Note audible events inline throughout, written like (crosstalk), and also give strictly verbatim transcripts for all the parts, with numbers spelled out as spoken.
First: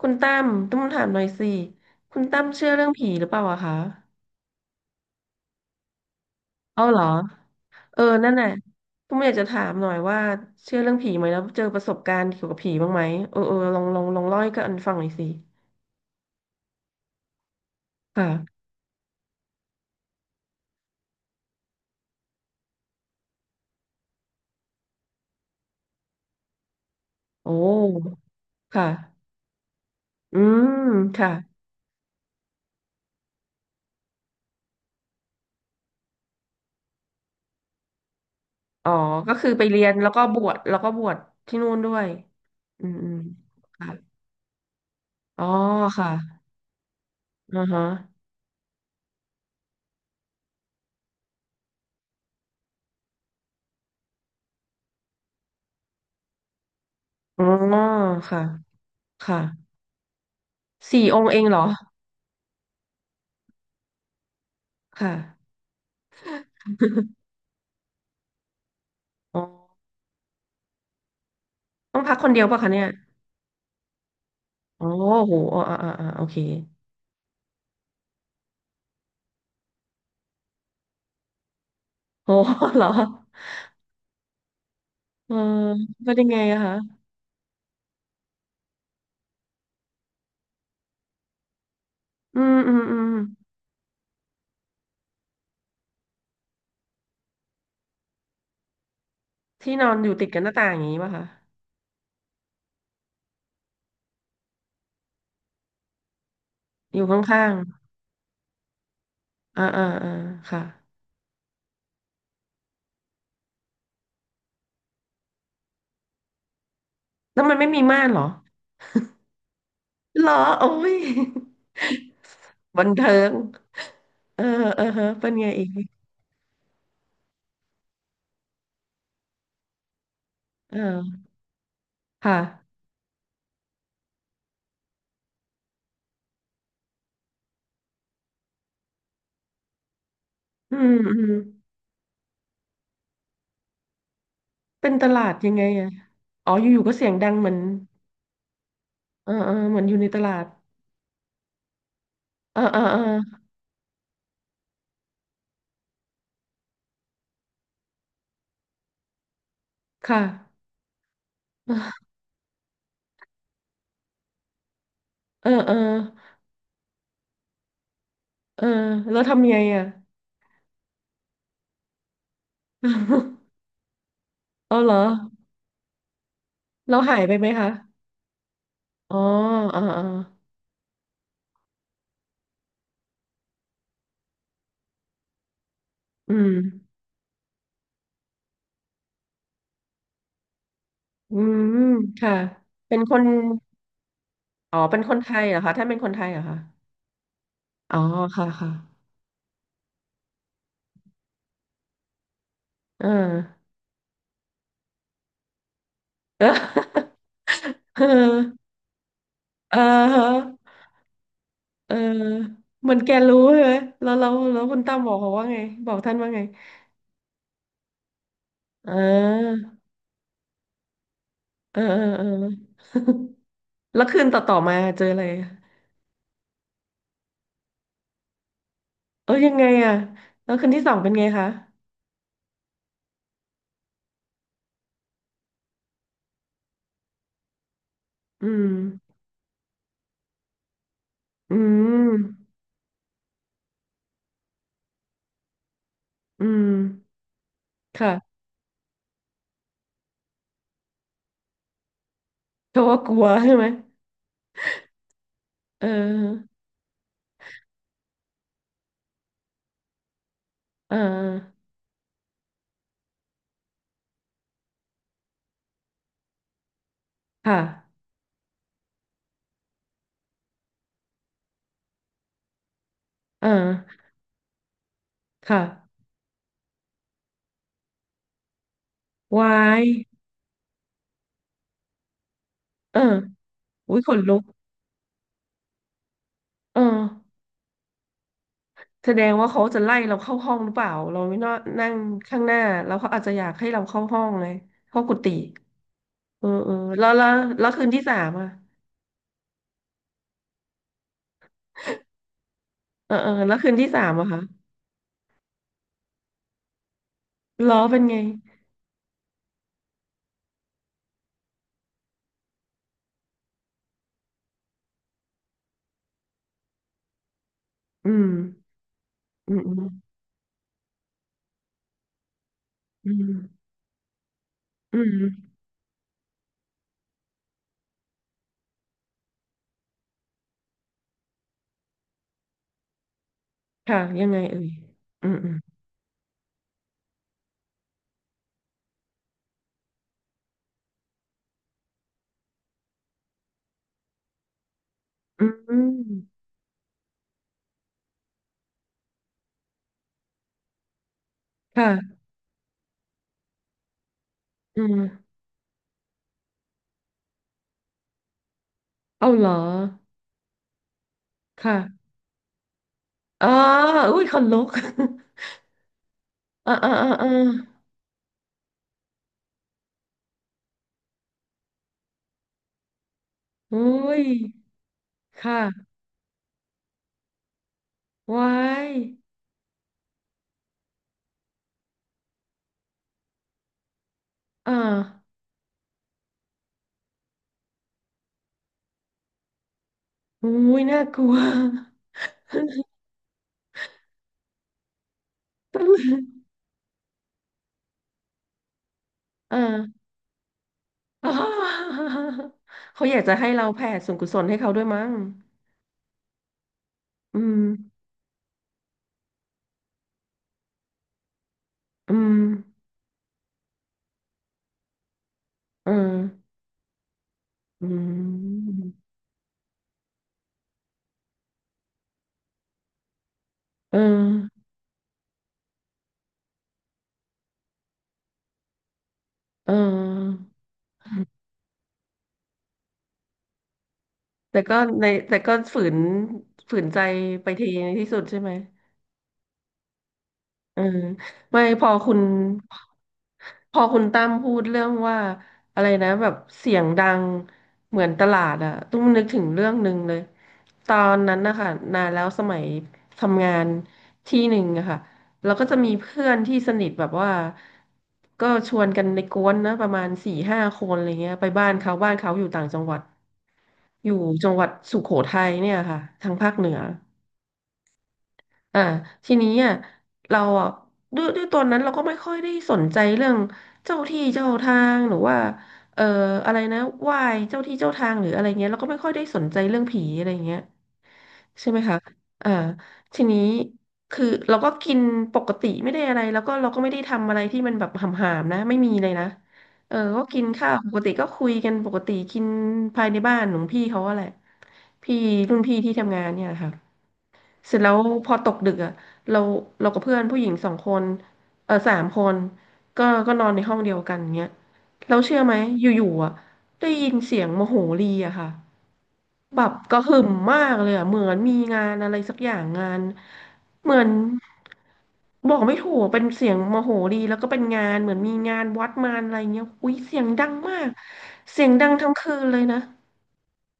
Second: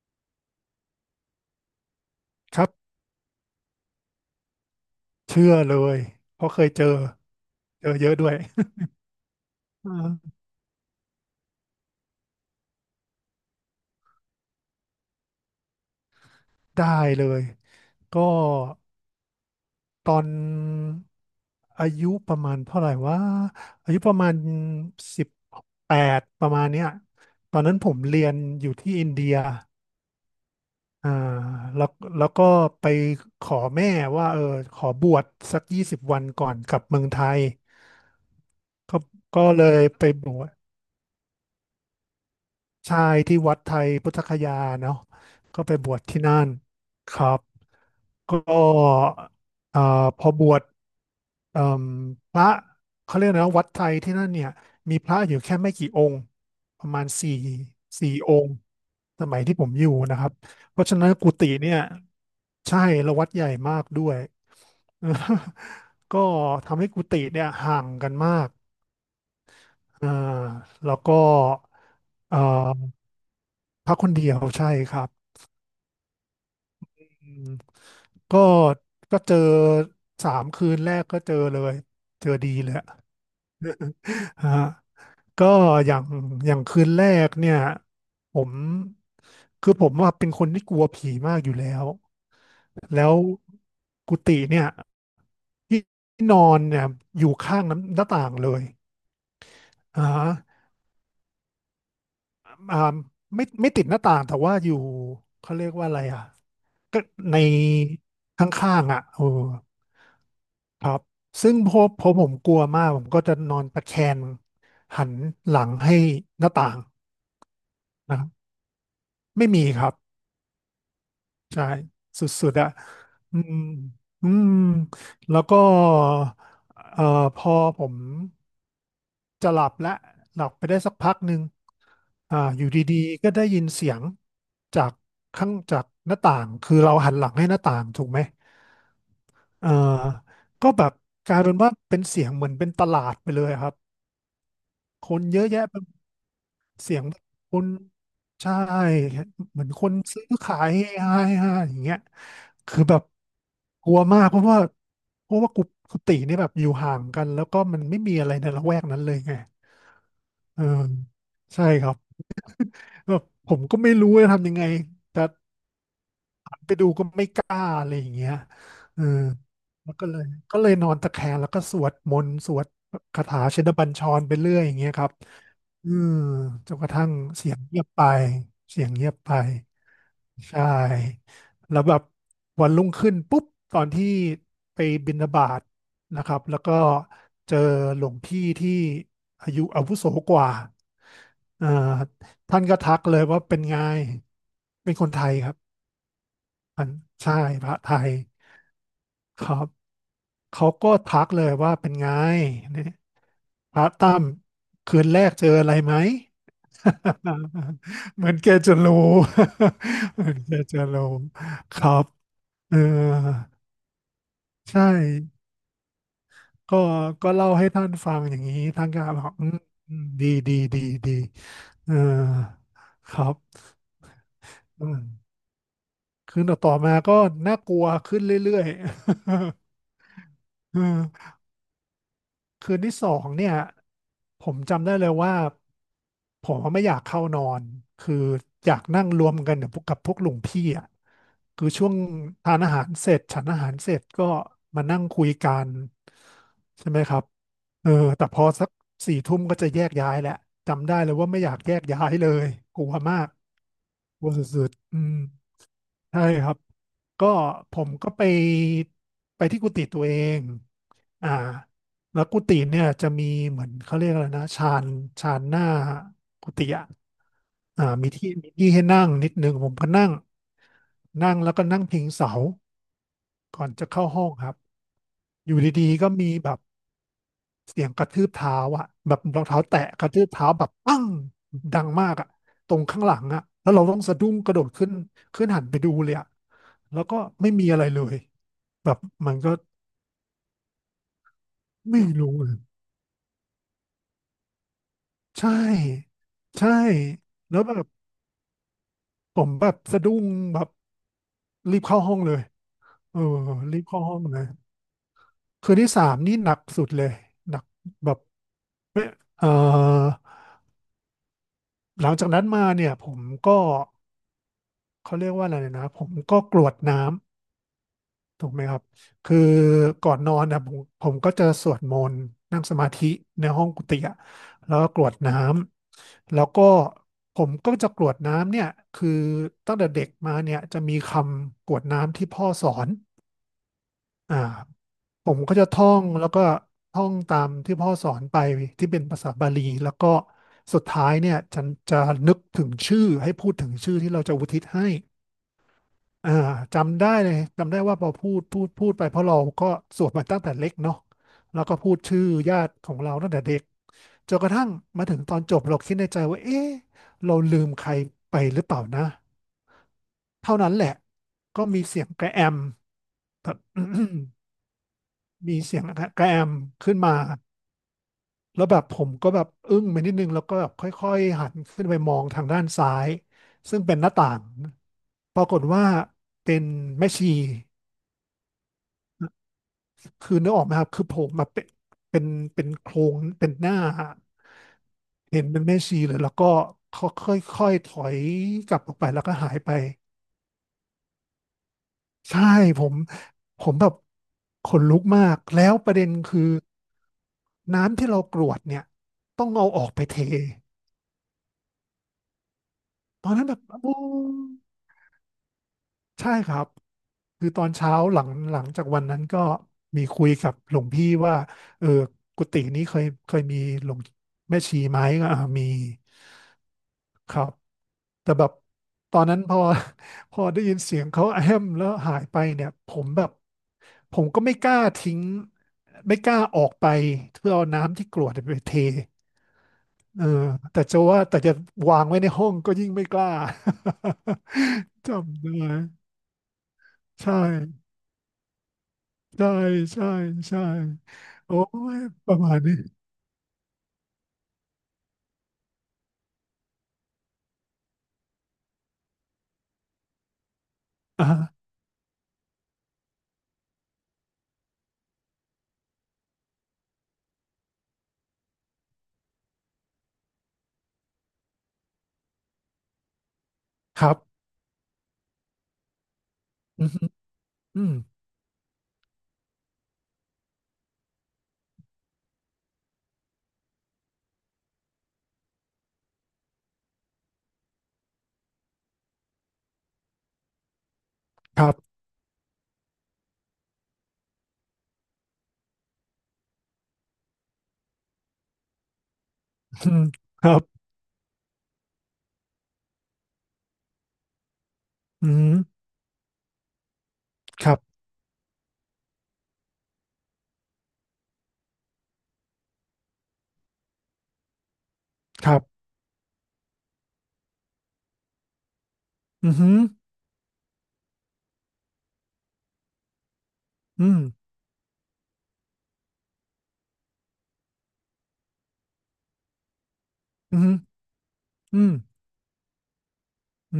คุณตั้มต้องถามหน่อยสิคุณตั้มคเชื่รัอเรื่บองผีหรือเปล่าอะคะเชื่อเลยเพราะเคยเจเอาอเหรอเจอเออเยอะด้วนั่ย นน่ะผมอยากจะถาม (laughs) หเอน่อยอ ว่า (laughs) เชื่อเรื่องผีไหมแล้วเจอประสบการณ์เกี่ยวกับผีบ้างไหมเออเออลองลองลองเล่าให้กันฟังหน่อยสิได้เลยก็ค่ะตอนอายุประมาณเท่าไหร่ว่าอายุประมาณสิบแปดประมาณเนี้ยโอตอนนั้นผม้เรียนอยู่ค่ะที่อินเดียอืมอ่าค่ะแล้วแล้วก็ไปขอแม่ว่าเออขอบวชสักยี่สิบวันก่อนกลับเมืองไทยอ๋อก็ก็ก็คือไปเลเรียยนไปแล้วก็บบววชชแล้วก็บวชที่นู่นด้วยอืมชาอืมยที่วัดไทค่ะยพุทธคยาเนาะอ๋อก็ไปบวชค่ะที่นั่นครับ อือฮะก็อ่าพอบวชเอ่มพระเขาเรียกนะวัดไทยที่นั่นเนี่ยมีพระอยู่แค่ไม่กี่องค์ประมาณสี่อ๋อสี่อค่ะงค์สค่ะมัยที่ผมอยู่นะครับเพราะฉะสี่นั้นองกุค์เองฏิเหรอเนี่ยใช่และวัดใหญ่มากด้วย ค่ะ (laughs) ก็ทำให้กุฏิเนี่ยห่างกันมากอ๋ออ่าแล้วก็ต้องพักคนเอ่อเดียวป่ะคะเนี่ย พระคนเดียวใช่อ๋อครับ โหอ่าอ่าอ่าอ่าโอเคอืมก็ก็เจอสามคืนแรกก็เจอเลยเจโห อดีเล (laughs) ยเหรอ อะฮะเออก็อย่างเป็นยังไงอย่าอะงคะคืนแรกเนี่ยผมคือผมว่าเป็นคนที่กลัวผีมากอยู่แล้วอืมอืมอืแล้มวกุฏิเนี่ยที่นอนเนี่ยอยู่ข้างน้ำหน้าต่างเลยที่นอนอ่าอยู่ติดกับหน้าต่างอย่างนี้ป่ะคะอ่าไม่ไม่ติดหน้าต่างแต่ว่าอยู่เขาเรียกว่าอะไรอ่ะอก็ยู่ในข้างข้างๆอ่ะเออ ๆอ่าอ่าอ่าค่ะครับซึ่งพอพอผมกลัวมากผมก็จะนอนตะแคงหันหลังให้หน้าต่างแล้วมันไม่มีม่านเหนะรคอรับไม่มีครับเหรอโอ้ย ใช่สุดๆอะ (laughs) บันเทิงอืมอืเออมเออฮะเป็นแล้วไงก็อีกเอ่อพอผมจะหลับและหลับไปเอได้สักพักอหนึ่งคอ่าอยู่่ะดีๆก็ได้ยินเสียงจากข้างจากหน้าต่างคือเราหันหลังให้หน้าต่างถูกไหมเอ่อก็อืแบมบอืกมลายเป็นว่าเป็นเสียงเหมือนเป็นตลาดไปเลยครับเป็นตคนลาดเยอะยังไงแยะ อะอ๋ออยู่ๆก็เสียงเสียงดังเหมืคอนนใช่เออเออเหมือนเหมือคนอนยู่ในตซื้อลาดขายเฮฮาเฮฮาอย่างเงี้ยเออเอคืออแบเอบอกลัวมากเพราะว่าเพราะว่ากุกุฏินี่แบบอยู่ห่างกันแล้วก็มันไม่มีอะไรในละแวกนั้นเลยไงค่ะเออใช่ครับ (laughs) แบบผมก็ไม่รู้จะทำยังไง เออเออ ไปดูก็ไม่กล้าอะไรอย่างเงี้ยเออเออแล้วทำไงอ่ะ แล้วก็เลยก็เลยนอนตะแคงแล้วก็สวดมนต์สวดคาถาชิ (laughs) นบัญชรไปเรื่อยอย่าเอางเงี้เหรยอครับอืมจนกระเราทั่งหายไปไหมเสียงคะเงียบไปเสียงเงียอ๋บอไปอ๋ออ๋อใช่แล้วแบบวันรุ่งขึ้นปุ๊บตอนที่ไปบิณฑบาตนะคอืรับมแล้วก็เจอหลวงพี่ที่อายุอาวุโสกว่าอือ่ามค่ะท่านก็ทัเป็นกคเลนยว่าเป็นไง อ๋อเป็นเป็นคคนนไทไทยยครัเหรบ อคะท่านเป็นคนไทยเหรอคะพันใช่พระไทอ๋อยค่ะค่ะครับเขาก็ทักเลยว่าเป็นไงเนี่ยเอพอ ระตั้มคืนแรกเจออะไรไหม (laughs) เ (laughs) เหมือนแกออจะรู้ เออ (laughs) เออฮเหมือนแกะจะรู้คเอรัอบเออเหมอนแกรู้ใช่ไหมแล้วแล้วแล้วคุณใช่ตั้มบอกเขาว่าไงบอกท่านว่าไงก็ก็เล่าให้ท่านฟังอย่างนี้ท่าเนก็บอกอืออมอืมดีดีดีดีเออเออเออเออ ครับ (laughs) แล้วคืนต่อต่อมาอืมเจออะไรอะคืนต่อๆมาก็น่ากลัวขึ้นเรื่อยเออๆ ยังไงอะแล้วคืน (laughs) เที่สองเป็นไงออ คะ คืนที่สองเนี่ยผมจำได้เลยว่าผมไม่อยากเข้านอนคืออืมอยากนั่งรวมกันกับพวกกับพวกลุงพี่อ่ะอืคือช่วงม ทานอาหารเสร็จฉันอาหารเสร็จก็มานั่งคุยกันอืม ใช่ไหมครับเออแต่ค่ะพอสักสี่ทุ่มก็จะแยกย้ายแหละจำได้เลยว่าไม่อยากแยกย้ายเลยกเขาลัวว่ากมาลัวกใช่ไหมอืม เอใช่ครัอบ ก็ผมก็ไปไปที่กุฏิตัวเองเอออ่าแล้วกุฏิเนี่ยจะมีเหมือนเขาเรียกอะไรนะชานชานหน้ากุฏิอ่ะค่ะอ่ามีที่มีที่ให้นั่งนิดนึงผมก็นั่งนั่งแล้วก็นั่งพิงเสาเอก่อนจะอเข้าห้องครับ อยู่ดีค่ะๆก็มีแบบ เสียงกระทืบเท้าอ่ะแบบรองวาเท้าแตะยกระทืบเท้าแบบปั้งดังมากอะตรงเออข้างหลังอะแล้วเราอุ้ต้อยงขสะนดุ้ลุงกกระโดดขึ้นขึ้นหันไปดูเลยอะเออแล้วก็ไม่มีอะไรเลยแบบแสดมังนว่าก็เขาจะไล่เราเข้าห้องหรือเปล่า เราไม่นอนนั่งไม่รู้ข้างหเลยน้าแล้วเขาอาจจะอยากให้เราเข้าห้องเลยเข้ากุฏิใช่เออใช่เออแล้วแล้วแล้วแล้วแบคืบนที่สามอ่ะผมแบบสะดุ้งแบบรีบเข้าห้องเลยเออเออเออแล้วคืนรีบที่เข้าสามห้องอะเลคะยคืนที่สามนี่หนักสุดเลยหนักล้อเป็นแบไงบไม่เออหลังจากนั้นมาเนี่ยผมก็เขาเรียกว่าอะไรนะผมก็กรวดน้ำ อืมถูกไหมครับคืออืมอืมก่อนนอนนะผมผมก็จะสวดมนต์นั่งสมาธิอืมในห้องกุฏิอะแล้วก็อืกรวดมน้ำแล้วก็ผมก็จะกรวดน้ำเนี่ยคือตั้งแต่เด็กมาเนี่ยจะมีคำกรวดน้ำที่พ่อสอนค่ะยังไงอ่าเอ่ยอืผมมอืก็มจะท่องแล้วก็ท่องตามที่พ่อสอนไปที่เป็นภาษาบาลีแล้วก็สุดท้ายเนี่ยจะจะนึกถึงชื่อให้พูดถึงชื่อที่เราจะอุทิศให้ อือ่าม จำได้เลยจำได้ว่าพอพูดพูดพูดไปเพราะเราก็สวดมาตั้งแต่เล็กเนาะแล้วก็พูค่ะดชื่อญาติของเราตั้งแต่เด็กจนกระทั่งอืมมาถึงตอนจบเราคิดในใจว่าเอ๊ะเราลืมใครไปหรือเปล่านะเอาเหรอเท่านั้นแหละก็มีเสียค่ะงกระแอม (coughs) อ๋อแบบ อุ้ยขนลุก (clears throat) มีเสียงกระแอม (laughs) อ่าอ่าขึ้นอ่ามาอ่าแล้วแบบผมก็แบบอึ้งไปนิดนึงแล้วก็แบบค่อยๆหันขึ้นไปมองทางด้านซ้ายซึ่อุ้งเป็นหน้ายต่างปครากฏว่า่ะเป็นแม่ชี ไว้ายคือนึกออกไหมครับคือโผล่มาเป็นเป็นเป็นโครงเป็นหน้าอ่าเห็นเป็นแม่ชีเลยแล้วก็เขาค่อยๆถอยกลับออกไปแล้วก็หายไปอุ้ย น่ากลัว ใช่ผ (laughs) มผมแบบขนลุกมากแล้วตะปลึระงเด็นคือน้ำที่เรากรวดเนี่ยต้องอ่เอาออกไปาเทอ๋อ (laughs) เขาอยากตอจะนนั้ให้นแบบเราแผ่โอ้ส่วนกุศลให้เขาด้วยมั้งใช่ครับอืคือตมอนเช้าหลังหลังจากวันนั้นก็มีคุยกับหลวงพี่ว่าเอออืมกุฏินี้เคยเคยมีหลวงแม่ชีไหมก็อ่ามี เออครับอืแต่แบบมตอนนั้นพอ (laughs) พอได้ยินเสียงเขาแอมแล้วหายไปเนี่ยผมแบบเอผมก็ไม่กอล้าทิ้งไม่กล้าออกไปเพื่อเอาน้ำที่กรวดไปเทเเออออแต่จะว่าแต่จะวางไว้ในห้องก็ยิ่งไม่กล้า แต่ก็ (laughs) ในแต่จำก็ได้ฝืนฝืนใจใช่ไปทีในที่สุดใช่ไหม ใช่ใช่ใช่เออโอ้ไม่พอยคุณประมาณนี้พอคุณตั้มพูดเรื่องว่าอะไรนะแบบเสียงดังเหมือนตลาดอะตุ้มนึกถึงเรื่องหนึ่งเลยตอนนั้นนะอ่าคะนานแล้วสมัยทำงานที่หนึ่งอะค่ะเราก็จะมีเพื่อนที่สนิทแบบว่าก็ชวนกันในกวนนะประมาณสี่ห้าคนอะไรเงี้ยไปบ้านเขาบ้านเขาอยู่ต่างจังหวัดคอรัยู่บจังหวัดสุโขทัยเนี่ยค่ะทางภาคเหนือ อืมฮึอืมอ่าทีนี้อ่ะเราอ่ะด้วยด้วยตอนนั้นเราก็ไม่ค่อยได้สนใจเรื่องเจ้าที่เจ้าทางหรือว่าเอ่ออะไรนะไหว้เจ้าที่เจ้าทางหรืออะไรเงี้ยเราก็ไม่ค่อยได้สนใจเรื่องผีอะไรเงี้ยคใช่รัไหมบคะอ่าทีนี้คือเราก็กินปกติไม่ได้อะไรแล้วก็เราก็ไม่ได้ทำอะไรที่มันแบบหำๆนะไม่มีเลยนะอืเออมก็กิคนรับข้าวปกติก็คุยกันปกติกินภายในบ้านของพี่เขาอะแหละพี่อืมรุ่นพี่ที่ทำงานเนี่ยแหละค่ะ คเสรัร็จแล้บวพอตกดึกอ่ะเราเรากับเพื่อนผู้หญิงสองคนเออสามคนก็ก็นอนในห้องเดียวกันเงี้ยเราเชื่อคไหมรัอบยู่ๆอ่ะได้ยินเสียงโมโหรีอะค่ะอืมแบฮึบกระหึ่มมากเลยอ่ะเหมือนมีงานอะไรสักอย่างงานเหมืออืนมบอกไม่ถูกเป็นเสียงโมโหรีแล้วก็เป็นงานเหมือนมีงานวัดมานอะไรเงี้ยอุ้ยเสียงดังอืมากม เสียงอืดัมงทั้งคืนเลยนะ อื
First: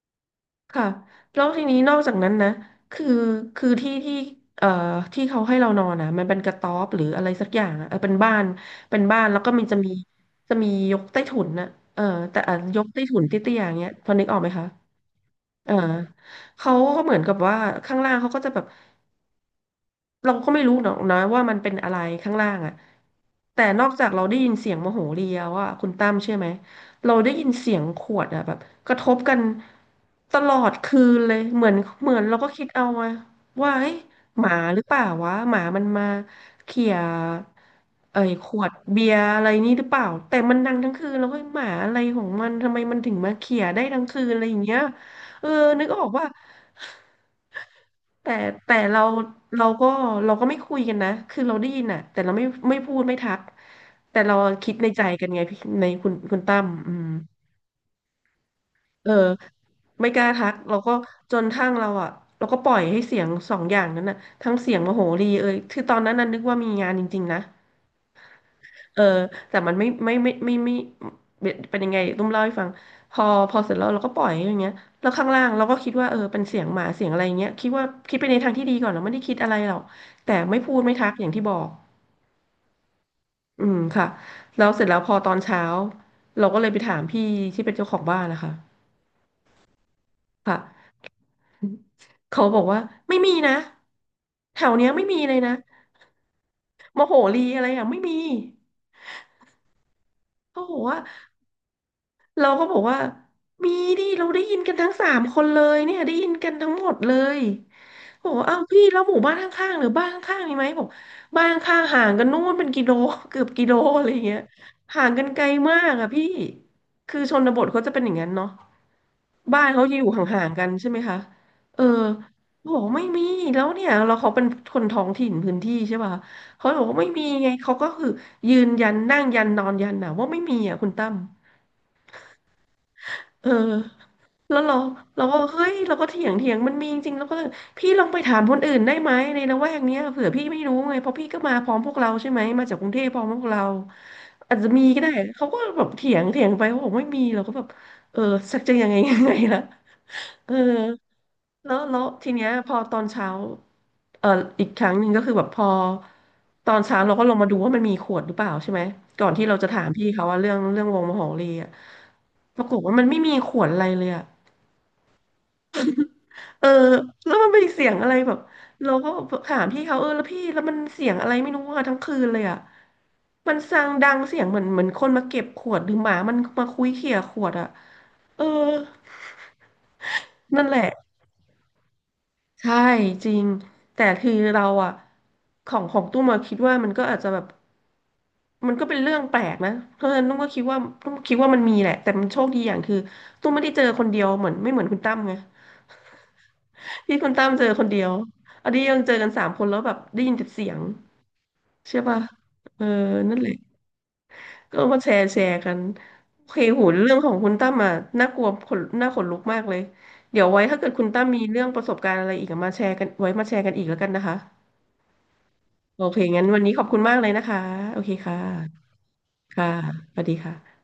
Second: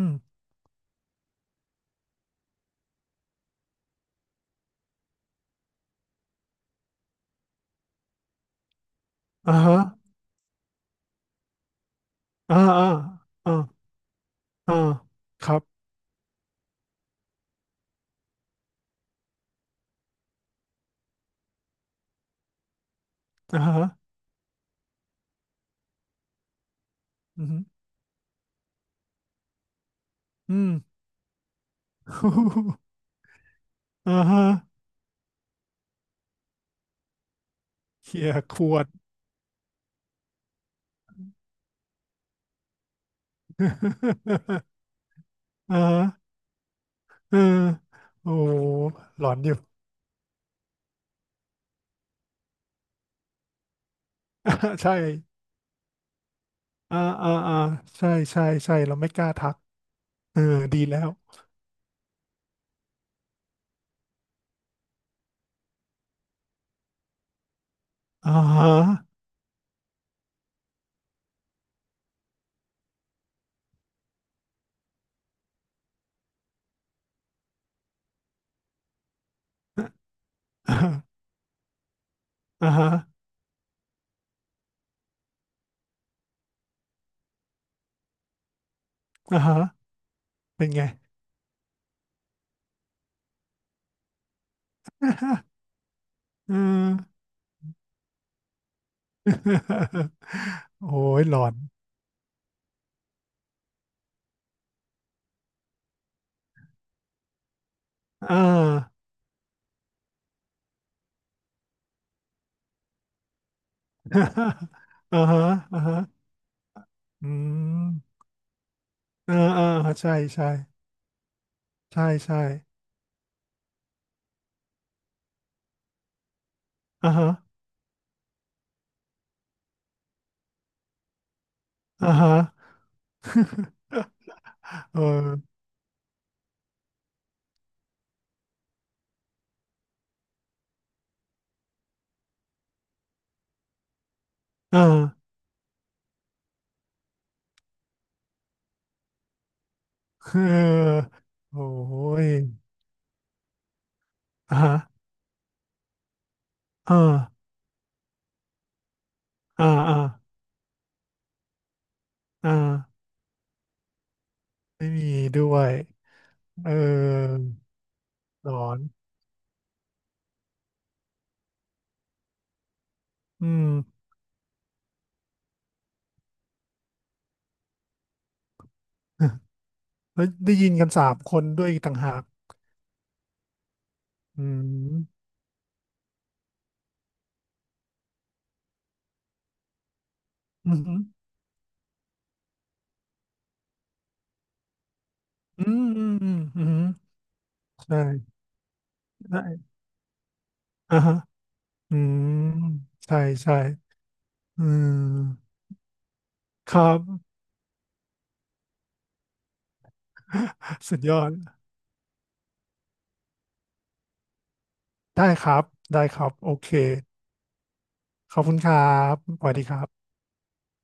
มค่ะแล้วทีนี้นอกจากนั้นนะคือคือที่ที่เอ่อที่เขาให้เรานอนนะมันเป็นกระต๊อบหรืออะไรสักอย่างอะเออเป็นบ้านเป็นบ้านแล้วก็อ่ามันจะฮะมีจะมียกใต้ถุนนะเออแต่อ่ะอ่ายอ่ากใต้ถุนอ่าเตี้ยๆอย่างเงี้ยพอนึกออกไหมคะอ่าครับเออเขาก็เหมือนกับว่าข้างล่างเขาก็จะแบบ เราก็ไม่รู้หรอกนะว่ามันเป็นอะไรข้างล่างอ่ะอ่าแต่นฮะอกจากเราได้ยินเสียงโมโหเรียว่าคุณตั้มเชื่อไหมเราได้อืยินมเสียงขวดอ่ะแบบกระทบกันตลอือม ดคืนเลยเหมือนเหมือนเราก็คิด (laughs) เอาอะว่าเฮ้ยอ่าฮะหมาหรือเปล่าวะหมามันมาเขี่ยเอ้เขี่ยยขขวดวด เบียร์อะไรนี่หรือเปล่าแต่มันดังทั้งคืนแล้วก็หมาอะไรของมันทำไมมันถึงมาเขี่ยได้ทั้งคืนอะไรอย่างเงี้ยเออ (laughs) อ่านึกอฮะอกว่า เออแต่โอ้โหแต่เราหลอนอยู่ เราก็เราก็ไม่คุยกันนะคือเราได้ยินอ่ะแต่เราไม่ไม่พูดไม่ทักแต่เราคิด (laughs) ในใช่ใจกันไงพี่ในคุณคุณตั้มอือ่ามอ่าอ่าใช่ใช่ใช่เราเอไม่อกล้าทัก ไม่กล้าเออ ทักเราดีก็แล้วจนทั้งเราอ่ะเราก็ปล่อยให้เสียงสองอย่างนั้นน่ะทั้งเสียงโมโหรีเอ่ยคือตอนนั้นน่ะนึกว่ามีงานจริงๆนะ อ่าฮะ เออแต่มันไม่ไม่ไม่ไม่ไม่ไม่เป็นยังไงตุ้มเล่าให้ฟังพอพอเสร็จแล้วเราก็ปล่อยอย่างเงี้ยแล้วข้างล่างเราก็คิดว่าเออเป็นเสียงหมาเสียงอะไรเงี้ยคิดว่าคิดไปในทางที่ดีก่อนเราไม่ได้คิดอะไรหรอก (laughs) แต่ไม่พูดไม่ทักอย่างที่บอกอ่าฮะอืมค่ะแล้วเสร็จแล้วพอตอนเช้าเราก็เลยไปถามพี่ที่เป็นเจ้าของบ้านนะคะอ่าฮะเป็นไง ค่ะเขาบอกว่าไม่มีนะแถวเนี้ยไม่มีเลย (laughs) นะเออ โมโหลีอะไรอย่างไม่มี (laughs) เขาบอกโอ้ว่า ยหลอนเราก็บอกว่ามีดิเราได้ยินกันทั้งสามคนเลยเนี่ยได้ยินกันทั้งหมดเลยบอกอ่า ว่าอ้าวพี่แล้วหมู่บ้านข้างๆหรือบ้านข้างๆมีไหมบอกบ้านข้างห่างกันนู่นเป็นกิโล (laughs) เกือบกิโลอะไรอย่างเงี้ยห่าง (laughs) อ่ากันไกฮะลมาอ่ากอะพี่ฮะคืออืชนบทเขาจะเป็นอย่างมนั้นเนาะอ่าบ้าอ่านเขาจะอยู่ใช่ห่าใช่งๆกันใช่ไหมคะเออใช่ใช่เขาบอกไม่มีแล้วเนี่ยเราเขาเป็นคนท้องถิ่นพื้นที่ใช่ป่ะเขาบอกว่าไม่อ่ามีฮะไงเขาก็คือยืนยันนั่งยันนอนยันนะว่าไม่มีอ่ะคุณตั้ม อ่าฮะ เอ (laughs) อแล้วเราเเราก็ออเฮ้ยเราก็เถียงเถียงมันมีจริงๆแล้วก็เลยพี่ลองไปถามคนอื่นได้ไหมในละแวกเนี้ยเผื่อพี่ไม่รู้ไงเพราะพี่ก็มาพร้อมพวกเราใช่ไหมมาจากกรุงเทพพร้อมพวกเราอาจจะมีอ่าก็ได้เขาก็แบบเถียงเถียงไปเขาบอกไม่มีเราก็แบบเออสักจะยังไง (laughs) ยังไงล่ะเออ เออ (laughs) โอ้แล้วแล้วยทีเนี้ยพอตอนเช้าเอ่ออ่าอีกฮะครั้งหนึ่งก็คือแบบพอตอนเช้าอ่าเราก็ลงมาดูว่ามันมีขวดหรือเปล่าใช่ไหมก่อนที่เราอ่าจะถามอ่าพี่เขาว่าเรื่องเรื่องวงมโหรีอะอ่าปรากฏว่ามันไม่มีขวดอะไรเลยอะ ไม่มีด้วยเอเอออแล้วมันเป็นเสียงอะไรแบบหลอนเราก็ถามพี่เขาเออแล้วพี่แล้วมันเสียงอะไรไม่รู้อะทั้งคืนเลยอะอืมันม ซางดังเสียงเหมือนเหมือนคนมาเก็บขวดหรือหมามันมาคุ้ยเขี่ยขวดอะเออ (laughs) แล้วได้นั่นยินแหละกันสามคนด้วยอีกต่างหากใช่จริงแต่คืออืเราอะมของของตุ้มมาคิดว่ามันก็อาจจะแบบมันก็เป็นเรื่องแปลกนะเพราะฉะนั้นตุ้มก็คิดอืว่ามอตุ้มคิดว่ามันมีแหละแต่มันโชคดีอย่างคือตุ้มไม่ได้เจอคนเดียวเหมือนไม่เหมือนคุณตั้มไงืมอืมอืมอืมที่คุณตั้มเจอคในเดียวช่อันนี้ยังเจอกันสามคนใช่แล้วแบบได้ยินแต่เสียง อ่าฮะอืใช่ป่ะมเออใช่นั่นแหละใช่อืก็มาแชร์แชม ร์กันโอเคคโหรัเรื่องขอบงคุณตั้มอ่ะน่ากลัวขนน่าขนลุกมากเลยเดี๋ยวไว้ถ้าเกิดสุดคุณยอตั้มดมีเรื่องประสบการณ์อะไรอีกอะมาแชร์กันไว้มาแชร์กันอีกแล้วกันนะคะได้ครับโอได้เคครับงั้นโอวันเคนี้ขอบคุณมากเลยนะคะโอเคคขอบคุณครั่ะบสวัสดีค่ะครับสวัสดีค่ะ